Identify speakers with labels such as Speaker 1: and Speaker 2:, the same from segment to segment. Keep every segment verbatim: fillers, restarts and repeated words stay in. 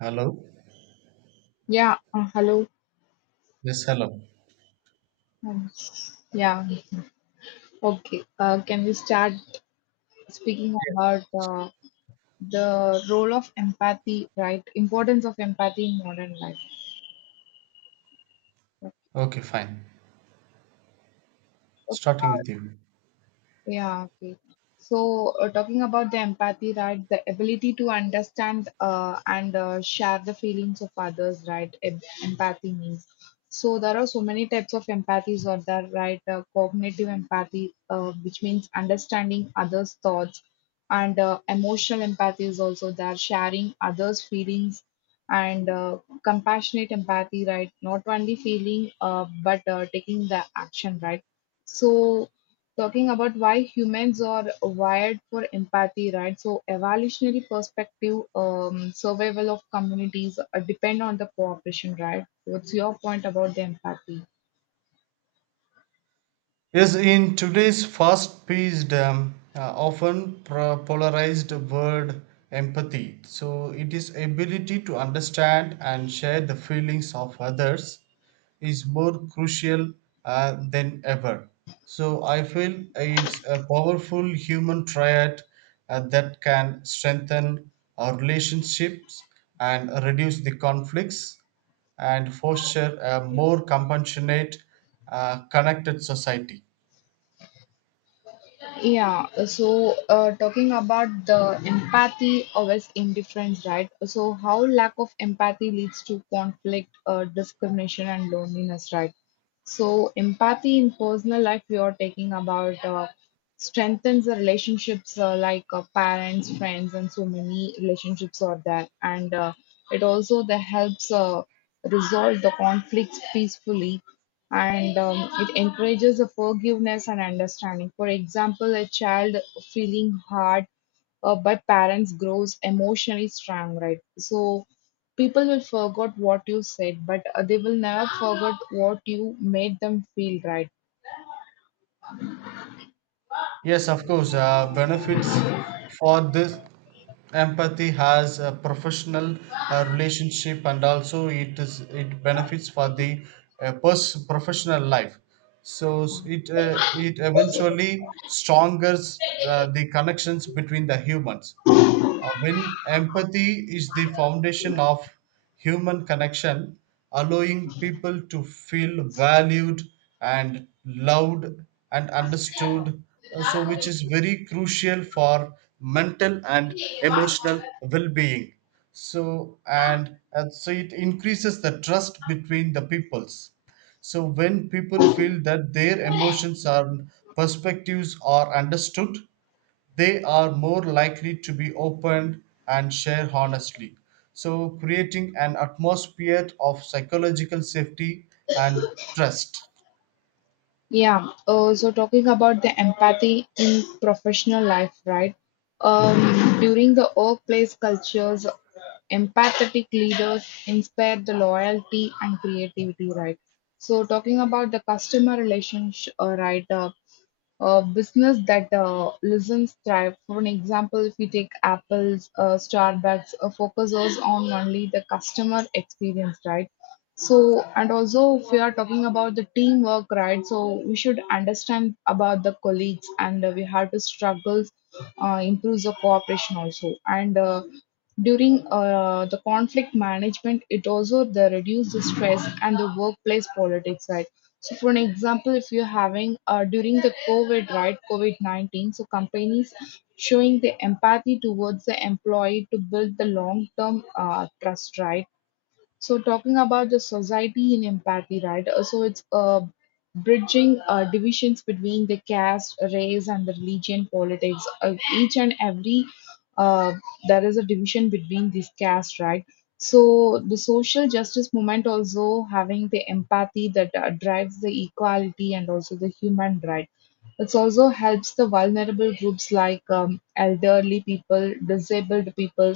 Speaker 1: Hello?
Speaker 2: Yeah, uh, hello.
Speaker 1: Yes, hello.
Speaker 2: Um, yeah, okay. Uh, can we start speaking about uh, the role of empathy, right? Importance of empathy in modern life. Okay,
Speaker 1: Okay, fine.
Speaker 2: uh,
Speaker 1: Starting with you.
Speaker 2: yeah, okay. So, uh, talking about the empathy, right? The ability to understand uh, and uh, share the feelings of others, right? em- Empathy means. So, there are so many types of empathies out there, right? Uh, cognitive empathy, uh, which means understanding others' thoughts, and uh, emotional empathy is also there, sharing others' feelings, and uh, compassionate empathy, right? Not only feeling, uh, but uh, taking the action, right? So talking about why humans are wired for empathy, right? So evolutionary perspective, um, survival of communities uh, depend on the cooperation, right? What's your point about the empathy?
Speaker 1: Yes, in today's fast paced, um, uh, often pro- polarized word empathy. So, it is ability to understand and share the feelings of others is more crucial uh, than ever. So, I feel it's a powerful human triad uh, that can strengthen our relationships and reduce the conflicts and foster a more compassionate, uh, connected society.
Speaker 2: Yeah, so uh, talking about the empathy versus indifference, right? So how lack of empathy leads to conflict, uh, discrimination, and loneliness, right? So empathy in personal life, we are talking about uh, strengthens the relationships uh, like uh, parents, friends, and so many relationships are there, and uh, it also that helps uh, resolve the conflicts peacefully and um, it encourages the forgiveness and understanding. For example, a child feeling hard uh, by parents grows emotionally strong, right? So people will forget what you said, but uh, they will never forget what you made them feel, right?
Speaker 1: Yes, of course, uh, benefits for this empathy has a professional uh, relationship and also it is it benefits for the uh, pers- professional life. So s- it uh, it eventually strongers uh, the connections between the humans. Uh, when empathy is the foundation of human connection, allowing people to feel valued and loved and understood, uh, so which is very crucial for mental and emotional well-being. So and, and so it increases the trust between the peoples. So when people feel that their emotions and perspectives are understood, they are more likely to be open and share honestly. So, creating an atmosphere of psychological safety and trust.
Speaker 2: Yeah. Uh, so talking about the empathy in professional life, right? Um, during the workplace cultures, empathetic leaders inspire the loyalty and creativity, right? So talking about the customer relationship, uh, right? Uh, uh, business that uh, listens thrive. For an example, if we take Apple's, uh, Starbucks, uh, focuses on only the customer experience, right? So, and also if we are talking about the teamwork, right? So we should understand about the colleagues, and uh, we have to struggle, uh, improves the cooperation also, and. Uh, during uh, the conflict management, it also the reduce the stress and the workplace politics, right? So for an example, if you're having uh, during the COVID, right, COVID nineteen, so companies showing the empathy towards the employee to build the long-term uh, trust, right? So talking about the society in empathy, right? uh, So it's uh, bridging uh, divisions between the caste, race, and the religion, politics. Uh, each and every uh, there is a division between these castes, right? So the social justice movement also having the empathy that uh, drives the equality and also the human right. It also helps the vulnerable groups like um, elderly people, disabled people,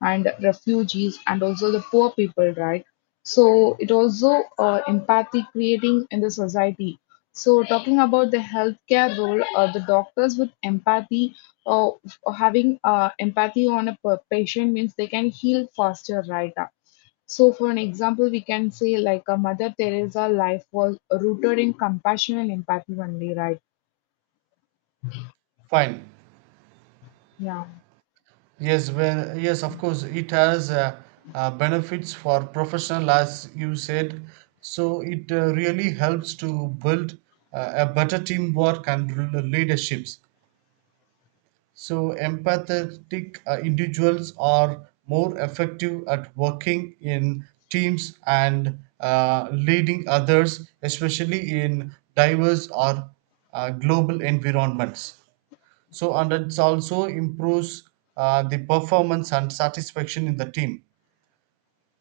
Speaker 2: and refugees and also the poor people, right? So it also uh, empathy creating in the society. So talking about the healthcare role, uh, the doctors with empathy uh, having uh, empathy on a per- patient means they can heal faster, right? So, for an example, we can say like a Mother Teresa life was rooted in compassion and empathy only, right?
Speaker 1: Fine.
Speaker 2: Yeah,
Speaker 1: Yes, well, yes, of course, it has uh, uh, benefits for professional, as you said. So, it uh, really helps to build uh, a better teamwork and l- leaderships. So, empathetic uh, individuals are more effective at working in teams and uh, leading others, especially in diverse or uh, global environments. So, and it also improves uh, the performance and satisfaction in the team.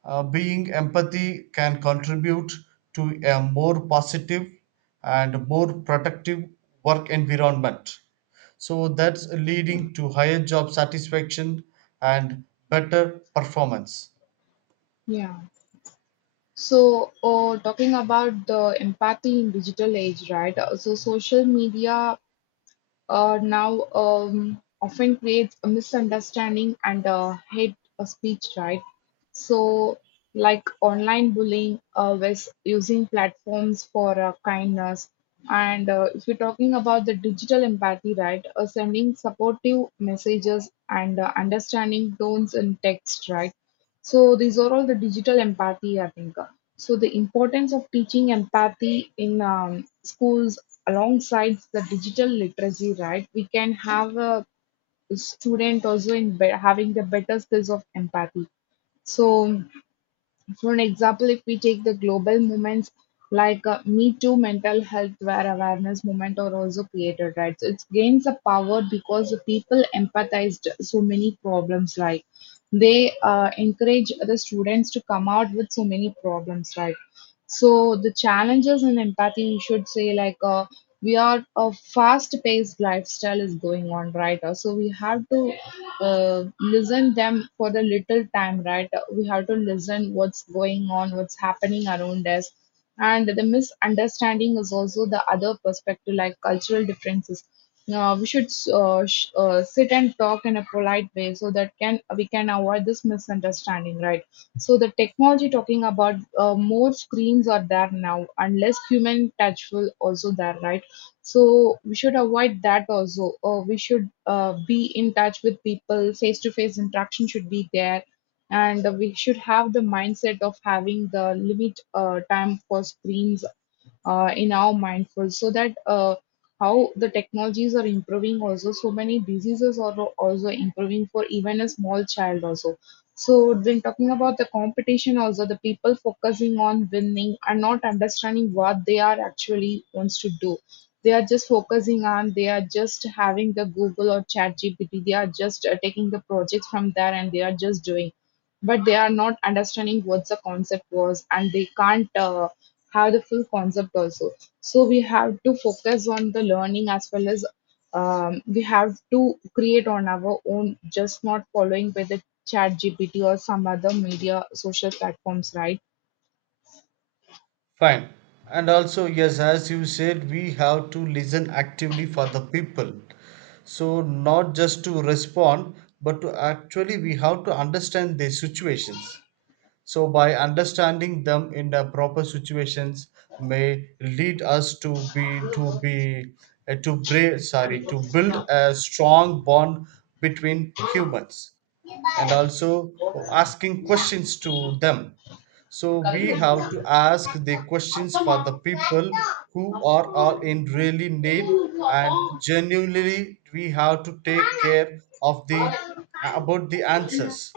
Speaker 1: Uh, being empathy can contribute to a more positive and more productive work environment. So that's leading to higher job satisfaction and better performance.
Speaker 2: yeah. So, uh, talking about the impact in digital age, right? Uh, So, social media uh, now um, often creates a misunderstanding and uh, hate uh, speech, right? So, like online bullying uh, was using platforms for uh, kindness. And uh, if you're talking about the digital empathy, right, uh, sending supportive messages and uh, understanding tones in text, right? So, these are all the digital empathy, I think. So, the importance of teaching empathy in um, schools alongside the digital literacy, right, we can have a student also in be- having the better skills of empathy. So for an example, if we take the global movements like uh, Me Too, mental health, where awareness movement are also created, right? So it gains a power because the people empathized so many problems, like they uh, encourage the students to come out with so many problems, right? So the challenges in empathy, you should say, like uh, we are a fast-paced lifestyle is going on, right? Uh, So we have to uh, listen them for a little time, right? We have to listen what's going on, what's happening around us, and the misunderstanding is also the other perspective, like cultural differences. uh, we should uh, sh- uh, sit and talk in a polite way so that can we can avoid this misunderstanding, right? So the technology, talking about uh, more screens are there now, and less human touch will also there, right? So we should avoid that also. Uh, we should uh, be in touch with people. Face to face interaction should be there, and uh, we should have the mindset of having the limit uh, time for screens uh, in our mindful, so that uh, how the technologies are improving also. So many diseases are al- also improving for even a small child also. So then talking about the competition also, the people focusing on winning are not understanding what they are actually wants to do. They are just focusing on, they are just having the Google or ChatGPT. They are just uh, taking the projects from there and they are just doing. But they are not understanding what the concept was and they can't uh, have the full concept also. So we have to focus on the learning, as well as um, we have to create on our own, just not following by the chat G P T or some other media social platforms, right?
Speaker 1: Fine. And also, yes, as you said, we have to listen actively for the people. So, not just to respond, but to actually, we have to understand their situations. So, by understanding them in the proper situations, may lead us to be to be uh, to break, sorry to build a strong bond between humans, and also asking questions to them. So we have to ask the questions for the people who are all in really need, and genuinely we have to take care of the about the answers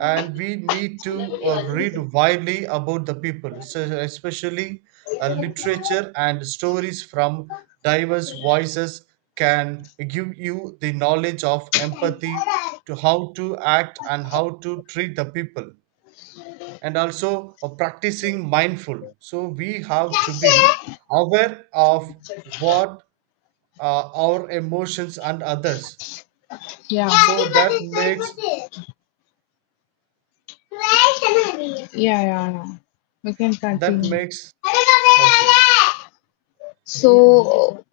Speaker 1: and we need to uh, read widely about the people, so especially uh, literature and stories from diverse voices can give you the knowledge of empathy to how to act and how to treat the people and also uh, practicing mindful so we have to be aware of what uh, our emotions and others
Speaker 2: Yeah.
Speaker 1: so that makes
Speaker 2: Yeah, yeah, yeah. We can
Speaker 1: that
Speaker 2: continue.
Speaker 1: makes okay.
Speaker 2: So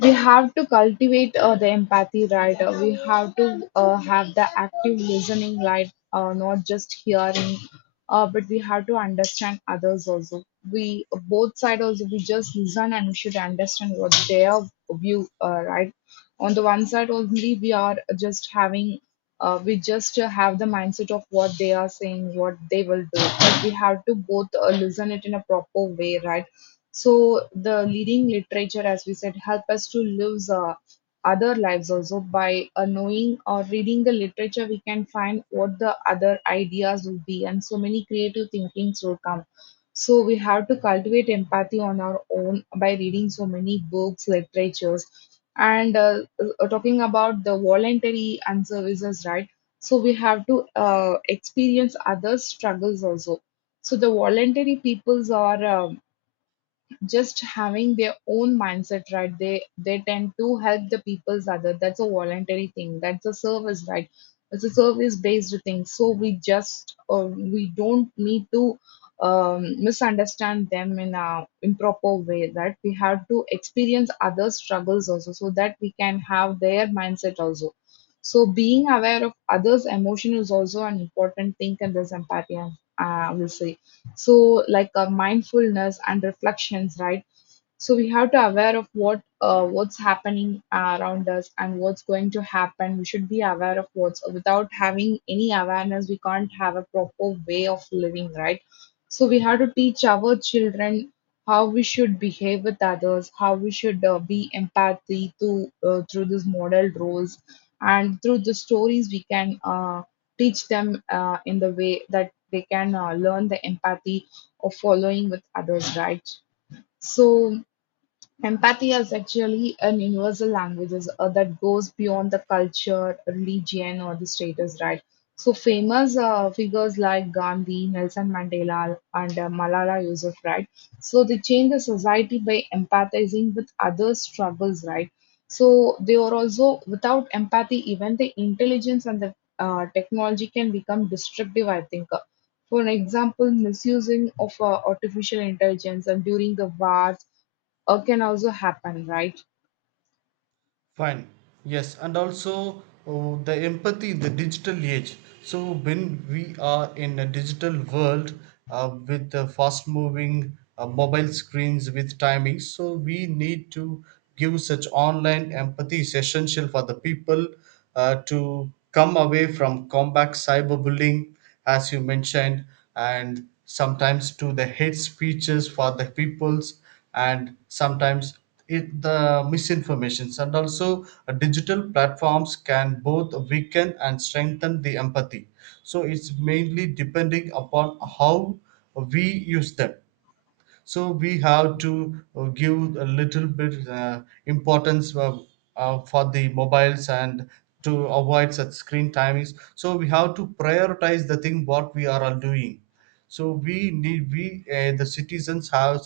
Speaker 2: we have to cultivate uh, the empathy, right? Uh, we have to uh, have the active listening, right? Uh, not just hearing, uh, but we have to understand others also. We both side also. We just listen and we should understand what their view, uh, right? On the one side only, we are just having. Uh, we just uh, have the mindset of what they are saying, what they will do, but we have to both uh, listen it in a proper way, right? So the leading literature, as we said, help us to live uh, other lives also by uh, knowing or reading the literature. We can find what the other ideas will be, and so many creative thinkings will come. So we have to cultivate empathy on our own by reading so many books, literatures, and uh, uh, talking about the voluntary and services, right? So we have to uh, experience others' struggles also. So the voluntary peoples are. Um, just having their own mindset, right? They they tend to help the people's other. That's a voluntary thing, that's a service, right? It's a service based thing, so we just uh, we don't need to um, misunderstand them in a improper way. That we have to experience other struggles also, so that we can have their mindset also. So being aware of others emotion is also an important thing in this empathy. I I will say. So like uh, mindfulness and reflections, right? So we have to aware of what, uh, what's happening around us and what's going to happen. We should be aware of what's, without having any awareness we can't have a proper way of living, right? So we have to teach our children how we should behave with others, how we should uh, be empathy to uh, through these model roles, and through the stories we can uh, teach them uh, in the way that they can uh, learn the empathy of following with others, right? So empathy is actually an universal language is- uh, that goes beyond the culture, religion, or the status, right? So, famous uh, figures like Gandhi, Nelson Mandela, and uh, Malala Yousafzai, so they changed the society by empathizing with others' struggles, right? So, they are also without empathy, even the intelligence and the uh, technology can become destructive, I think. Uh, For an example, misusing of uh, artificial intelligence and during the wars or can also happen, right?
Speaker 1: Fine. Yes, and also oh, the empathy in the digital age. So when we are in a digital world uh, with the fast moving uh, mobile screens with timing, so we need to give such online empathy is essential for the people uh, to come away from combat cyberbullying, as you mentioned, and sometimes to the hate speeches for the peoples and sometimes it, the misinformations and also uh, digital platforms can both weaken and strengthen the empathy, so it's mainly depending upon how we use them. So we have to uh, give a little bit uh, importance uh, uh, for the mobiles and to avoid such screen timings, so we have to prioritize the thing what we are all doing. So we need we uh, the citizens have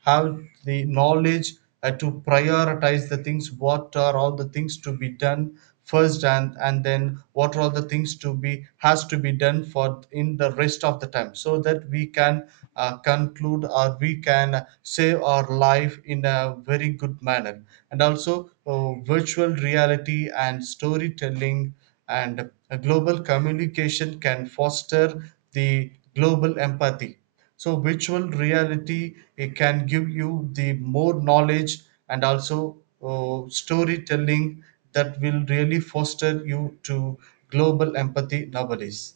Speaker 1: have the knowledge uh, to prioritize the things, what are all the things to be done first, and and then what are all the things to be has to be done for in the rest of the time, so that we can uh, conclude or we can save our life in a very good manner. And also uh, virtual reality and storytelling and uh, global communication can foster the global empathy. So virtual reality, it can give you the more knowledge, and also uh, storytelling, that will really foster you to global empathy nowadays.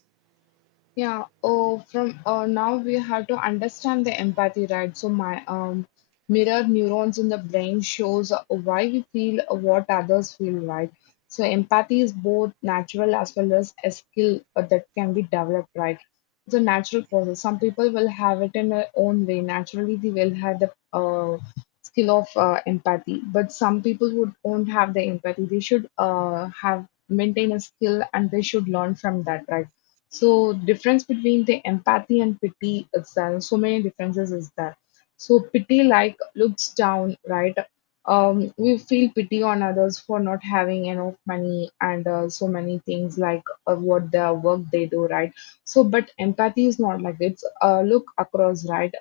Speaker 2: Yeah. Oh, from uh, now we have to understand the empathy, right? So my um mirror neurons in the brain shows why we feel what others feel, right? So empathy is both natural as well as a skill uh, that can be developed, right? It's a natural process. Some people will have it in their own way. Naturally, they will have the uh, skill of uh, empathy, but some people would won't have the empathy. They should uh, have maintain a skill and they should learn from that, right? So difference between the empathy and pity itself, so many differences is there. So pity like looks down, right? Um, we feel pity on others for not having enough money and uh, so many things like uh, what the work they do, right? So, but empathy is not like it's uh, look across, right?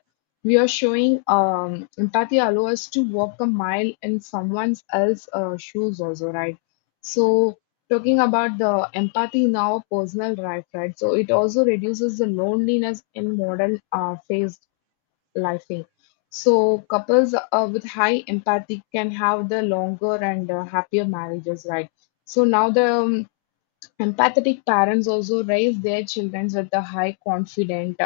Speaker 2: We are showing um, empathy allow us to walk a mile in someone else's uh, shoes also, right? So talking about the empathy now personal life, right? So it also reduces the loneliness in modern uh, phased lifing. So couples uh, with high empathy can have the longer and uh, happier marriages, right? So now the um, empathetic parents also raise their children with a high confident,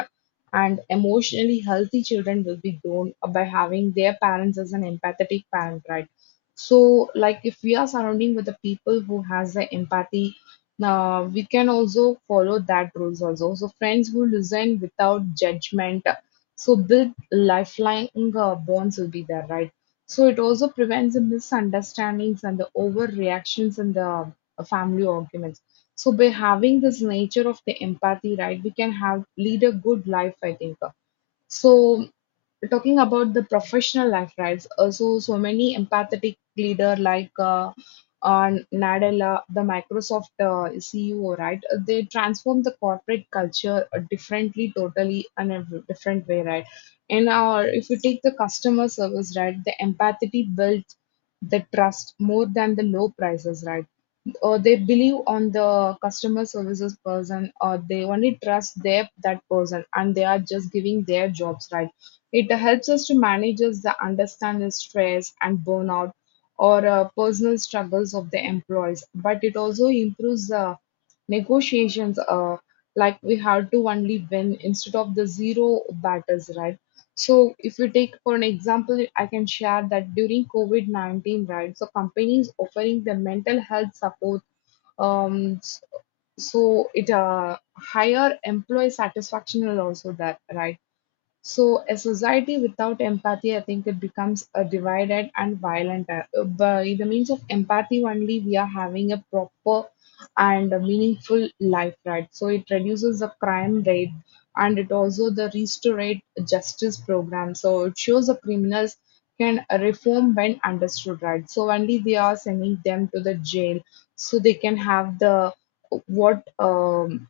Speaker 2: and emotionally healthy children will be grown by having their parents as an empathetic parent, right? So, like, if we are surrounding with the people who has the empathy, uh, we can also follow that rules also. So friends who listen without judgment, so build lifelong uh, bonds will be there, right? So it also prevents the misunderstandings and the overreactions and the uh, family arguments. So by having this nature of the empathy, right, we can have lead a good life, I think. So talking about the professional life, right? uh, So so many empathetic leader like uh, uh, Nadella, the Microsoft uh, C E O, right? uh, They transform the corporate culture uh, differently, totally, and a different way, right? And uh, if you take the customer service, right, the empathy builds the trust more than the low prices, right? Or they believe on the customer services person, or they only trust their that person and they are just giving their jobs, right? It helps us to manage us the understand the stress and burnout, or uh, personal struggles of the employees, but it also improves the negotiations uh, like we have to only win instead of the zero battles, right? So if you take for an example, I can share that during COVID nineteen, right? So companies offering the mental health support, um, so it uh, higher employee satisfaction will also that, right? So a society without empathy, I think it becomes a divided and violent. uh, By the means of empathy only, we are having a proper and a meaningful life, right? So it reduces the crime rate, and it also the restaurate justice program. So it shows the criminals can reform when understood, right? So only they are sending them to the jail so they can have the what um,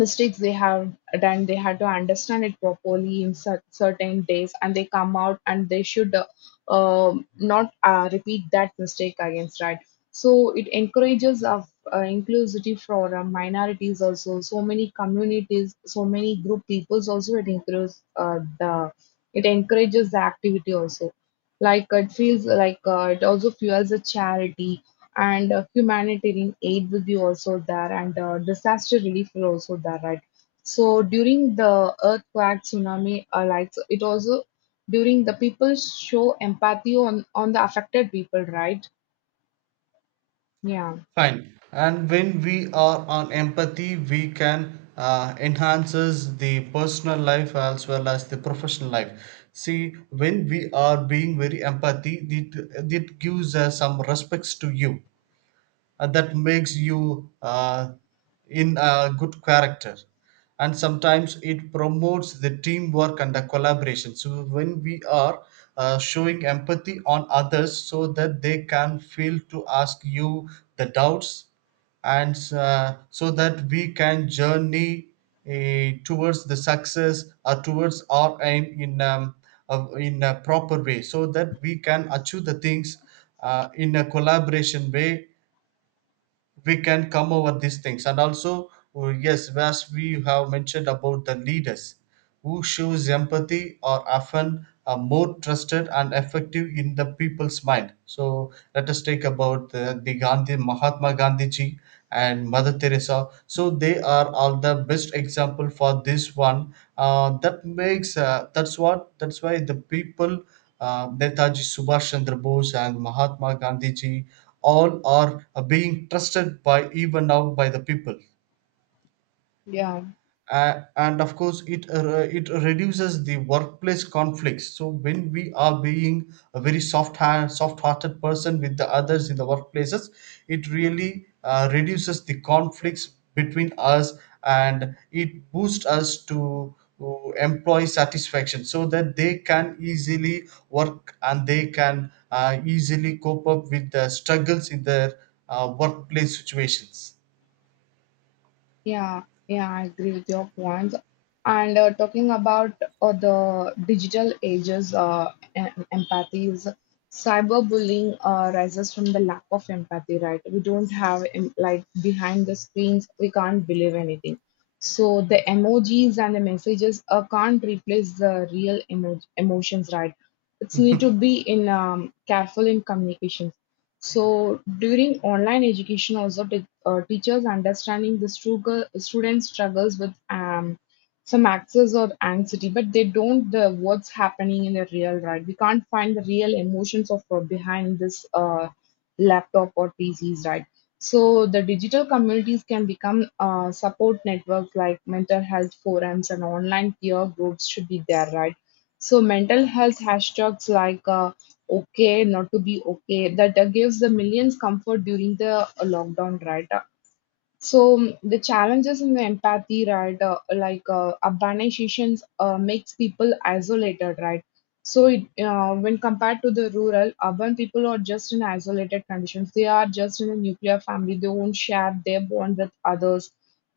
Speaker 2: mistakes they have done, they had to understand it properly in cer- certain days, and they come out and they should uh, um not uh, repeat that mistake against, right? So it encourages of uh, inclusivity for uh, minorities also, so many communities, so many group peoples also it includes uh, the it encourages the activity also, like it feels like uh, it also fuels the charity, and uh, humanitarian aid will be also there, and uh, disaster relief will also there, right? So during the earthquake, tsunami uh, like so it also during the people show empathy on on the affected people, right? Yeah.
Speaker 1: Fine. And when we are on empathy, we can uh, enhances the personal life as well as the professional life. See, when we are being very empathy, it, it gives us some respects to you uh, that makes you uh, in a good character, and sometimes it promotes the teamwork and the collaboration. So when we are uh, showing empathy on others, so that they can feel to ask you the doubts, and uh, so that we can journey uh, towards the success or towards our aim in um, of- in a proper way, so that we can achieve the things uh, in a collaboration way, we can come over these things. And also oh, yes, as we have mentioned about the leaders who shows empathy are often uh, more trusted and effective in the people's mind. So let us take about the, the Gandhi, Mahatma Gandhi ji and Mother Teresa. So they are all the best example for this one, uh, that makes uh, that's what that's why the people, uh, Netaji Subhash Chandra Bose and Mahatma Gandhi ji, all are being trusted by even now by the people.
Speaker 2: Yeah.
Speaker 1: Uh, and of course it uh, it reduces the workplace conflicts. So when we are being a very soft soft hearted person with the others in the workplaces, it really uh, reduces the conflicts between us, and it boosts us to uh, employee satisfaction, so that they can easily work and they can uh, easily cope up with the struggles in their uh, workplace situations.
Speaker 2: Yeah, yeah, I agree with your points. And uh, talking about uh, the digital ages, uh, em- empathy is cyberbullying uh, rises from the lack of empathy, right? We don't have em- like behind the screens, we can't believe anything. So the emojis and the messages uh, can't replace the real emo emotions, right? It's need to be in um, careful in communications. So during online education also, uh, teachers understanding the struggle, student struggles with um, some access or anxiety, but they don't the what's happening in the real, right? We can't find the real emotions of uh, behind this uh, laptop or P Cs, right? So the digital communities can become uh, support networks like mental health forums and online peer groups should be there, right? So mental health hashtags like uh, okay, not to be okay, that uh, gives the millions comfort during the uh, lockdown, right? So, mm, the challenges in the empathy, right? Uh, like uh, urbanizations uh, makes people isolated, right? So it, uh, when compared to the rural, urban people are just in isolated conditions. They are just in a nuclear family. They won't share their bond with others.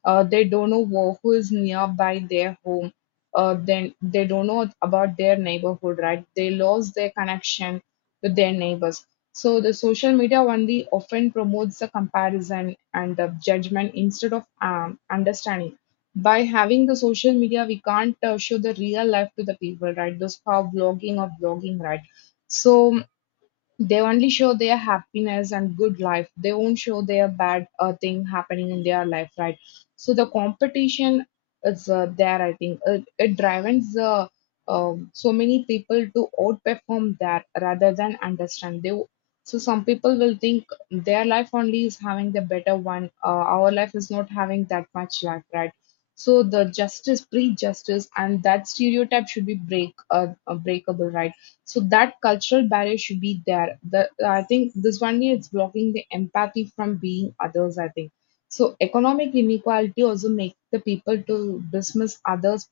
Speaker 2: Uh, they don't know who who is nearby their home. Uh, then they don't know about their neighborhood, right? They lost their connection with their neighbors. So the social media only often promotes the comparison and the judgment instead of um, understanding. By having the social media, we can't uh, show the real life to the people, right? Those how blogging or blogging, right? So they only show their happiness and good life. They won't show their bad uh, thing happening in their life, right? So the competition is uh, there. I think it, it drives the um so many people to outperform that rather than understand. They w- so some people will think their life only is having the better one. Uh, our life is not having that much life, right? So the justice, pre-justice, and that stereotype should be break uh, uh, breakable, right? So that cultural barrier should be there. The, I think this one is blocking the empathy from being others, I think. So economic inequality also make the people to dismiss others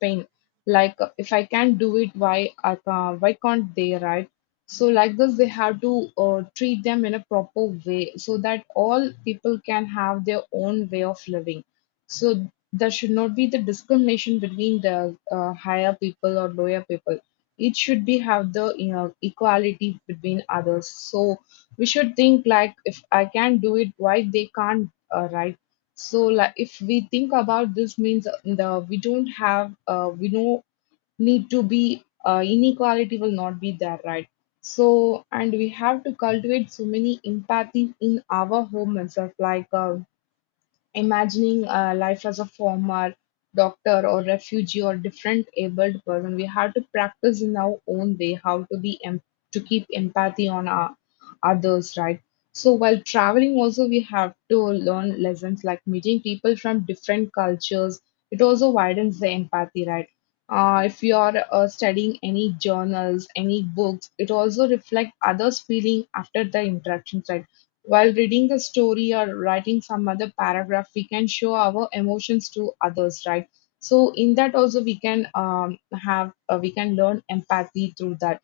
Speaker 2: pain. Like, uh, if I can't do it, why I can't, why can't they, right? So like this, they have to uh, treat them in a proper way so that all people can have their own way of living. So there should not be the discrimination between the uh, higher people or lower people. It should be have the, you know, equality between others. So we should think like, if I can do it, why they can't, uh, right? So like, if we think about this, means uh, the we don't have uh, we don't need to be uh, inequality will not be there, right? So, and we have to cultivate so many empathy in our home itself, like. Uh, imagining uh, life as a former doctor, or refugee, or different abled person. We have to practice in our own way how to be em- to keep empathy on our others, right? So while traveling, also we have to learn lessons like meeting people from different cultures. It also widens the empathy, right? Uh, if you are uh, studying any journals, any books, it also reflects others' feeling after the interactions, right? While reading the story or writing some other paragraph, we can show our emotions to others, right? So in that also we can um, have uh, we can learn empathy through that,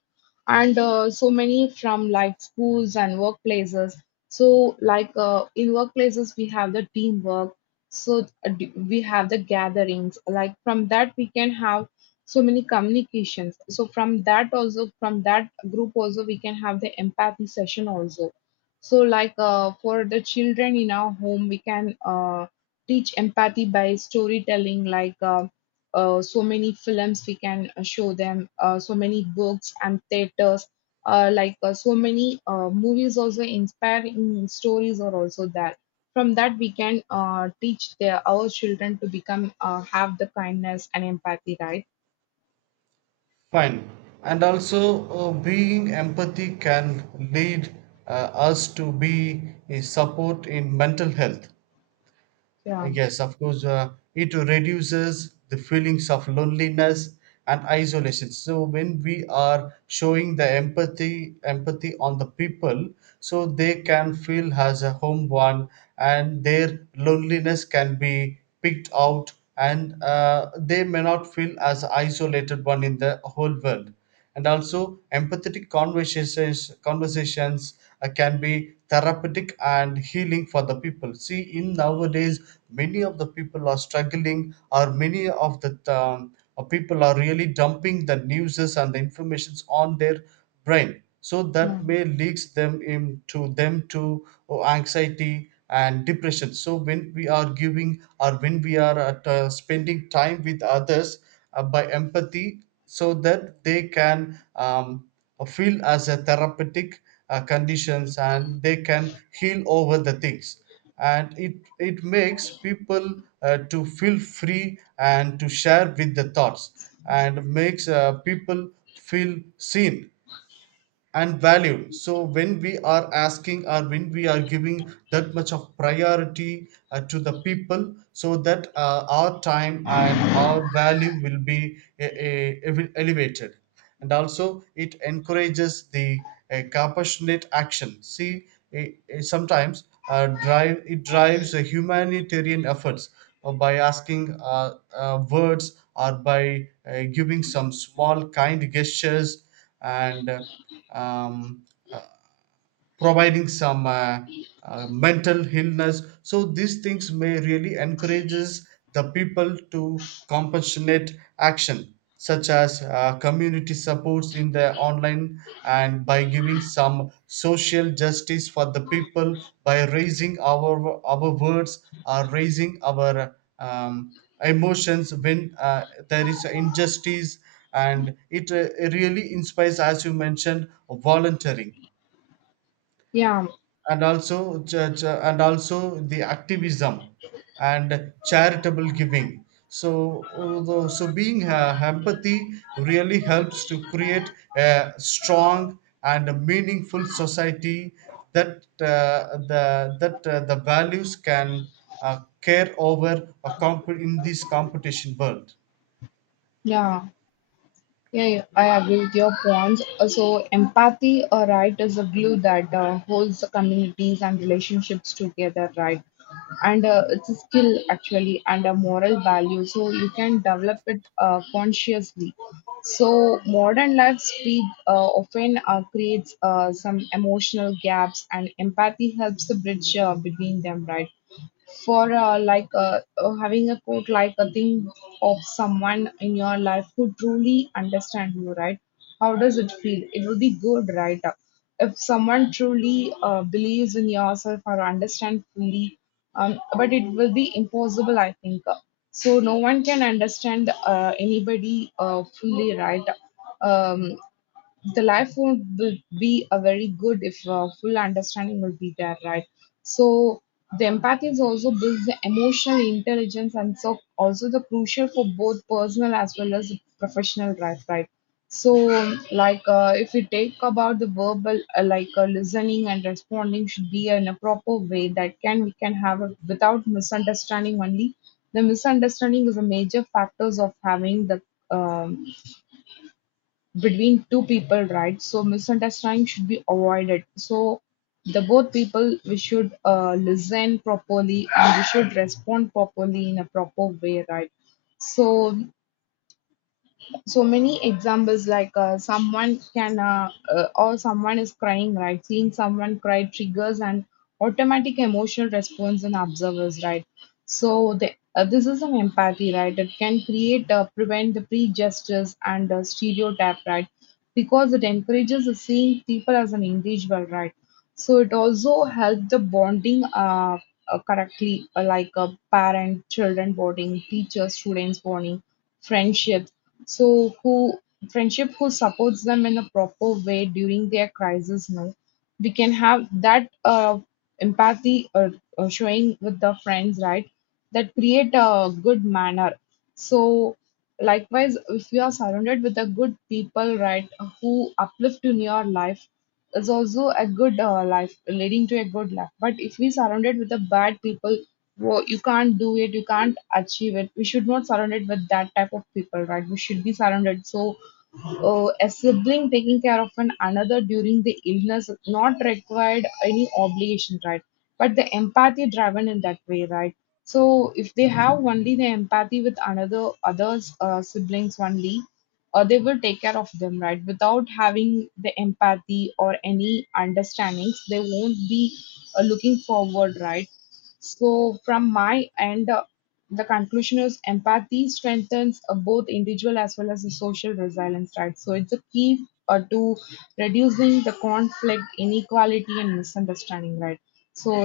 Speaker 2: and uh, so many from like schools and workplaces. So like uh, in workplaces we have the teamwork, so uh, d- we have the gatherings. Like from that we can have so many communications. So from that also, from that group also, we can have the empathy session also. So like uh, for the children in our home, we can uh, teach empathy by storytelling, like uh, uh, so many films we can uh, show them, uh, so many books and theaters, uh, like uh, so many uh, movies also, inspiring stories are also there. From that, we can uh, teach their, our children to become uh, have the kindness and empathy, right?
Speaker 1: Fine. And also, uh, being empathy can lead uh, us to be a support in mental health.
Speaker 2: Yeah,
Speaker 1: Yes, of course, uh, it reduces the feelings of loneliness and isolation. So when we are showing the empathy, empathy on the people, so they can feel as a home one, and their loneliness can be picked out, and uh, they may not feel as isolated one in the whole world. And also, empathetic conversations conversations uh, can be therapeutic and healing for the people. See, in nowadays many of the people are struggling, or many of the um, uh, people are really dumping the newses and the informations on their brain, so that
Speaker 2: yeah,
Speaker 1: may leads them into them to oh, anxiety and depression. So when we are giving or when we are at, uh, spending time with others uh, by empathy, so that they can um, uh, feel as a therapeutic uh, conditions, and they can heal over the things, and it it makes people uh, to feel free and to share with the thoughts, and makes uh, people feel seen and value. So when we are asking or when we are giving that much of priority uh, to the people, so that uh, our time and our value will be uh, uh, elevated, and also it encourages the uh, compassionate action. See, uh, uh, sometimes uh, drive it drives the humanitarian efforts uh, by asking uh, uh, words or by uh, giving some small kind gestures, and uh, um, uh, providing some uh, uh, mental illness. So these things may really encourages the people to compassionate action, such as uh, community supports in the online, and by giving some social justice for the people by raising our our words or raising our um, emotions when uh, there is injustice, and it uh, really inspires, as you mentioned, volunteering,
Speaker 2: yeah,
Speaker 1: and also ch- ch- and also the activism and charitable giving. So although- so being uh, empathy really helps to create a strong and a meaningful society, that uh, the that uh, the values can uh, care over a comp- in this competition world.
Speaker 2: yeah. Yeah, yeah, I agree with your points. Uh, So empathy, uh, right, is a glue that uh, holds the communities and relationships together, right? And uh, it's a skill actually and a moral value. So you can develop it uh, consciously. So modern life speed uh, often uh, creates uh, some emotional gaps, and empathy helps to bridge uh, between them, right? For uh, like uh, uh, having a quote like a thing of someone in your life who truly understand you, right? How does it feel? It would be good, right? If someone truly uh, believes in yourself or understand fully, um, but it will be impossible, I think. So no one can understand uh, anybody uh, fully, right? um, the life won't be be a very good if uh, full understanding will be there, right? So the empathy is also builds the emotional intelligence, and so also the crucial for both personal as well as professional life, right? So like uh, if we take about the verbal uh, like uh, listening and responding should be in a proper way, that can we can have a, without misunderstanding only. The misunderstanding is a major factors of having the um, between two people, right? So misunderstanding should be avoided. So the both people we should uh, listen properly and we should respond properly in a proper way, right? So so many examples like uh, someone can uh, uh, or someone is crying, right? Seeing someone cry triggers an automatic emotional response in observers, right? So the, uh, this is an empathy, right? It can create uh, prevent the prejudices and uh, stereotype, right? Because it encourages the seeing people as an individual, right? So it also helps the bonding uh, uh, correctly, uh, like uh, parent children bonding, teacher students bonding, friendships. So who friendship who supports them in a proper way during their crisis, no, we can have that uh, empathy or, or showing with the friends, right? That create a good manner. So likewise, if you are surrounded with the good people, right, who uplift in your life, is also a good uh, life leading to a good life. But if we surrounded with the bad people, wo you can't do it, you can't achieve it. We should not surround it with that type of people, right? We should be surrounded. So uh, a sibling taking care of an another during the illness not required any obligation, right? But the empathy driven in that way, right? So if they have only the empathy with another others uh, siblings only, uh, they will take care of them, right? Without having the empathy or any understandings, they won't be uh, looking forward, right? So from my end, uh, the conclusion is empathy strengthens uh, both individual as well as the social resilience, right? So it's a key uh, to reducing the conflict, inequality, and misunderstanding, right? So